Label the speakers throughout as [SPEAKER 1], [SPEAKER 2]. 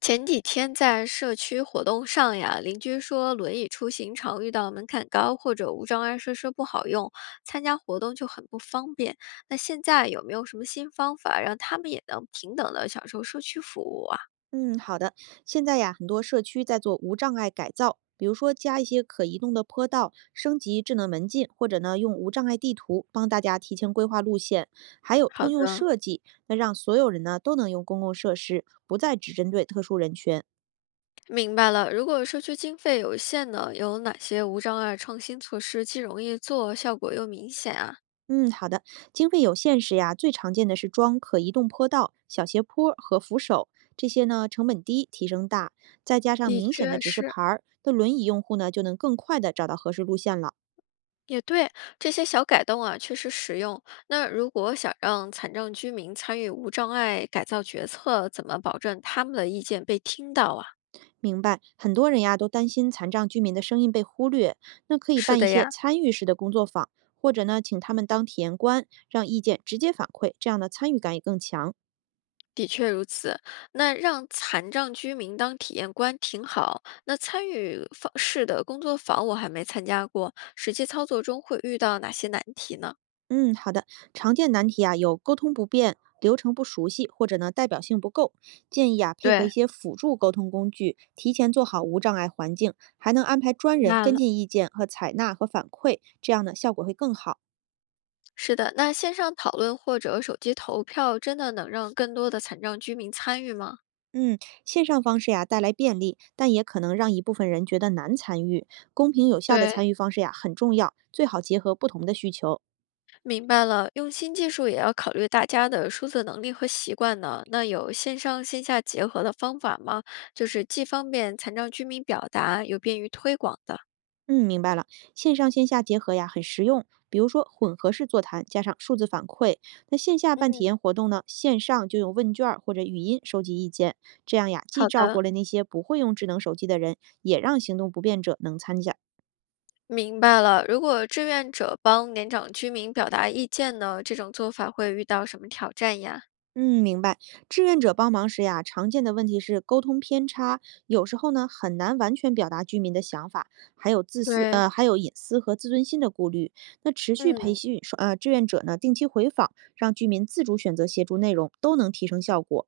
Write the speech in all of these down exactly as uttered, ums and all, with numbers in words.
[SPEAKER 1] 前几天在社区活动上呀，邻居说轮椅出行常遇到门槛高或者无障碍设施不好用，参加活动就很不方便。那现在有没有什么新方法让他们也能平等的享受社区服务啊？
[SPEAKER 2] 嗯，好的。现在呀，很多社区在做无障碍改造，比如说加一些可移动的坡道，升级智能门禁，或者呢用无障碍地图帮大家提前规划路线，还有
[SPEAKER 1] 好
[SPEAKER 2] 通用
[SPEAKER 1] 的，
[SPEAKER 2] 设计，那让所有人呢都能用公共设施，不再只针对特殊人群。
[SPEAKER 1] 明白了。如果社区经费有限呢，有哪些无障碍创新措施既容易做，效果又明显啊？
[SPEAKER 2] 嗯，好的。经费有限时呀，最常见的是装可移动坡道、小斜坡和扶手，这些呢成本低，提升大，再加上
[SPEAKER 1] 的
[SPEAKER 2] 明显的
[SPEAKER 1] 确
[SPEAKER 2] 指示
[SPEAKER 1] 是，
[SPEAKER 2] 牌儿，那轮椅用户呢就能更快的找到合适路线了。
[SPEAKER 1] 也对，这些小改动啊，确实实用。那如果想让残障居民参与无障碍改造决策，怎么保证他们的意见被听到啊？
[SPEAKER 2] 明白，很多人呀都担心残障居民的声音被忽略，那可以
[SPEAKER 1] 是
[SPEAKER 2] 办一
[SPEAKER 1] 的
[SPEAKER 2] 些
[SPEAKER 1] 呀，
[SPEAKER 2] 参与式的工作坊，或者呢，请他们当体验官，让意见直接反馈，这样的参与感也更强。
[SPEAKER 1] 的确如此。那让残障居民当体验官挺好。那参与方式的工作坊我还没参加过，实际操作中会遇到哪些难题呢？
[SPEAKER 2] 嗯，好的。常见难题啊有沟通不便、流程不熟悉，或者呢代表性不够，建议啊配合一
[SPEAKER 1] 对，
[SPEAKER 2] 些辅助沟通工具，提前做好无障碍环境，还能安排专
[SPEAKER 1] 明
[SPEAKER 2] 人
[SPEAKER 1] 白
[SPEAKER 2] 跟
[SPEAKER 1] 了。
[SPEAKER 2] 进意见和采纳和反馈，这样呢效果会更好。
[SPEAKER 1] 是的，那线上讨论或者手机投票真的能让更多的残障居民参与吗？
[SPEAKER 2] 嗯，线上方式呀带来便利，但也可能让一部分人觉得难参与。公平有效的
[SPEAKER 1] 对，
[SPEAKER 2] 参与方式呀很重要，最好结合不同的需求。
[SPEAKER 1] 明白了，用新技术也要考虑大家的数字能力和习惯呢。那有线上线下结合的方法吗？就是既方便残障居民表达，又便于推广的。
[SPEAKER 2] 嗯，明白了，线上线下结合呀很实用。比如说混合式座谈加上数字反馈，那线下办体
[SPEAKER 1] 嗯，
[SPEAKER 2] 验活动呢，线上就用问卷儿或者语音收集意见，这样呀既
[SPEAKER 1] 好
[SPEAKER 2] 照顾
[SPEAKER 1] 的，
[SPEAKER 2] 了那些不会用智能手机的人，也让行动不便者能参加。
[SPEAKER 1] 明白了。如果志愿者帮年长居民表达意见呢，这种做法会遇到什么挑战呀？
[SPEAKER 2] 嗯，明白。志愿者帮忙时呀，常见的问题是沟通偏差，有时候呢很难完全表达居民的想法，还有自私，
[SPEAKER 1] 对，
[SPEAKER 2] 呃，还有隐私和自尊心的顾虑。那持续培
[SPEAKER 1] 嗯，
[SPEAKER 2] 训，呃，志愿者呢定期回访，让居民自主选择协助内容，都能提升效果。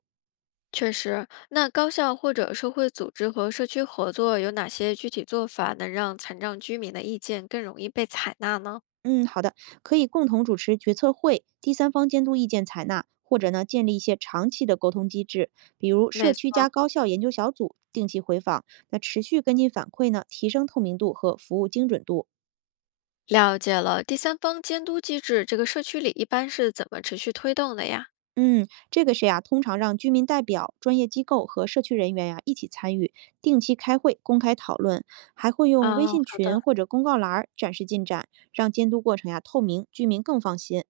[SPEAKER 1] 确实。那高校或者社会组织和社区合作有哪些具体做法能让残障居民的意见更容易被采纳呢？
[SPEAKER 2] 嗯，好的，可以共同主持决策会，第三方监督意见采纳，或者呢建立一些长期的沟通机制，比如社
[SPEAKER 1] 没
[SPEAKER 2] 区加
[SPEAKER 1] 错。
[SPEAKER 2] 高校研究小组定期回访，那持续跟进反馈呢，提升透明度和服务精准度。
[SPEAKER 1] 了解了，第三方监督机制，这个社区里一般是怎么持续推动的呀？
[SPEAKER 2] 嗯，这个是呀，通常让居民代表、专业机构和社区人员呀一起参与，定期开会、公开讨论，还会用微
[SPEAKER 1] 哦，
[SPEAKER 2] 信
[SPEAKER 1] 好
[SPEAKER 2] 群
[SPEAKER 1] 的，
[SPEAKER 2] 或者公告栏儿展示进展，让监督过程呀透明，居民更放心。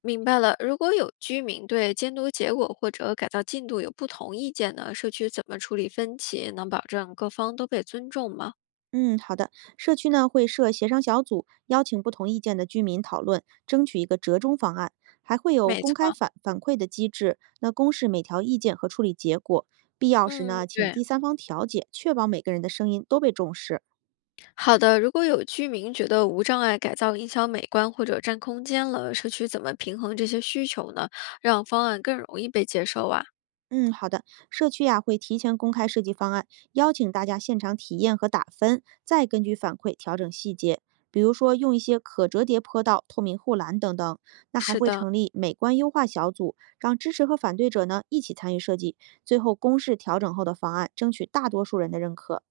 [SPEAKER 1] 明白了。如果有居民对监督结果或者改造进度有不同意见呢，社区怎么处理分歧，能保证各方都被尊重吗？
[SPEAKER 2] 嗯，好的，社区呢会设协商小组，邀请不同意见的居民讨论，争取一个折中方案，还会有
[SPEAKER 1] 没
[SPEAKER 2] 公开
[SPEAKER 1] 错。
[SPEAKER 2] 反反馈的机制，那公示每条意见和处理结果，必要时
[SPEAKER 1] 嗯，
[SPEAKER 2] 呢请
[SPEAKER 1] 对，
[SPEAKER 2] 第三方调解，确保每个人的声音都被重视。
[SPEAKER 1] 好的。如果有居民觉得无障碍改造影响美观或者占空间了，社区怎么平衡这些需求呢？让方案更容易被接受啊？
[SPEAKER 2] 嗯，好的。社区呀、会提前公开设计方案，邀请大家现场体验和打分，再根据反馈调整细节。比如说用一些可折叠坡道、透明护栏等等。那还
[SPEAKER 1] 是
[SPEAKER 2] 会
[SPEAKER 1] 的。
[SPEAKER 2] 成立美观优化小组，让支持和反对者呢一起参与设计，最后公示调整后的方案，争取大多数人的认可。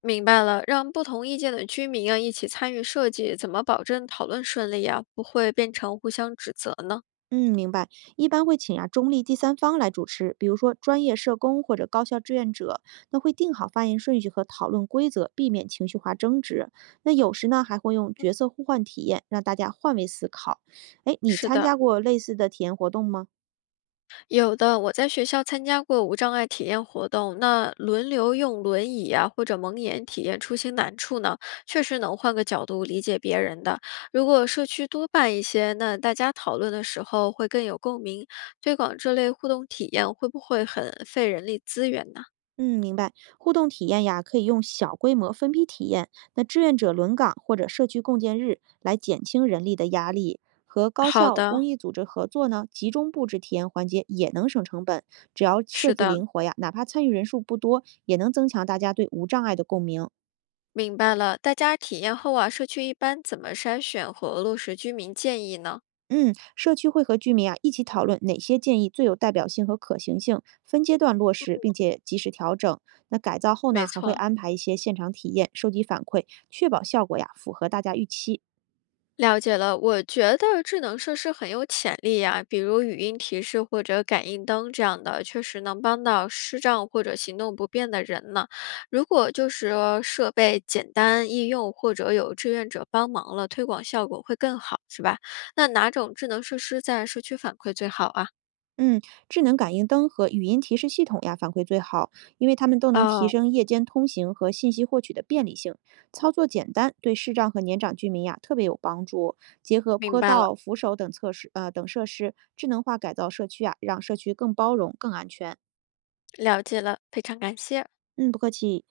[SPEAKER 1] 明白了，让不同意见的居民啊一起参与设计，怎么保证讨论顺利啊？不会变成互相指责呢？
[SPEAKER 2] 嗯，明白。一般会请啊中立第三方来主持，比如说专业社工或者高校志愿者，那会定好发言顺序和讨论规则，避免情绪化争执。那有时呢还会用角色互换体验，让大家换位思考。哎，你
[SPEAKER 1] 是
[SPEAKER 2] 参
[SPEAKER 1] 的，
[SPEAKER 2] 加过类似的体验活动吗？
[SPEAKER 1] 有的。我在学校参加过无障碍体验活动，那轮流用轮椅啊或者蒙眼体验出行难处呢，确实能换个角度理解别人的。如果社区多办一些，那大家讨论的时候会更有共鸣。推广这类互动体验会不会很费人力资源呢？
[SPEAKER 2] 嗯，明白。互动体验呀，可以用小规模分批体验，那志愿者轮岗或者社区共建日来减轻人力的压力。和高
[SPEAKER 1] 好
[SPEAKER 2] 校、
[SPEAKER 1] 的，
[SPEAKER 2] 公益组织合作呢，集中布置体验环节也能省成本。只要设
[SPEAKER 1] 是
[SPEAKER 2] 计
[SPEAKER 1] 的。
[SPEAKER 2] 灵活呀，哪怕参与人数不多，也能增强大家对无障碍的共鸣。
[SPEAKER 1] 明白了，大家体验后啊，社区一般怎么筛选和落实居民建议呢？
[SPEAKER 2] 嗯，社区会和居民啊一起讨论哪些建议最有代表性和可行性，分阶段落实，并且及时调整。那改造后
[SPEAKER 1] 没
[SPEAKER 2] 呢，还会
[SPEAKER 1] 错，
[SPEAKER 2] 安排一些现场体验，收集反馈，确保效果呀符合大家预期。
[SPEAKER 1] 了解了，我觉得智能设施很有潜力呀、比如语音提示或者感应灯这样的，确实能帮到视障或者行动不便的人呢。如果就是说设备简单易用，或者有志愿者帮忙了，推广效果会更好，是吧？那哪种智能设施在社区反馈最好啊？
[SPEAKER 2] 嗯，智能感应灯和语音提示系统呀反馈最好，因为它们都能提
[SPEAKER 1] 哦，
[SPEAKER 2] 升夜间通行和信息获取的便利性，操作简单，对视障和年长居民呀特别有帮助。结合
[SPEAKER 1] 明
[SPEAKER 2] 坡
[SPEAKER 1] 白了，
[SPEAKER 2] 道、扶手等测试呃等设施，智能化改造社区啊，让社区更包容、更安全。
[SPEAKER 1] 了解了，非常感谢。
[SPEAKER 2] 嗯，不客气。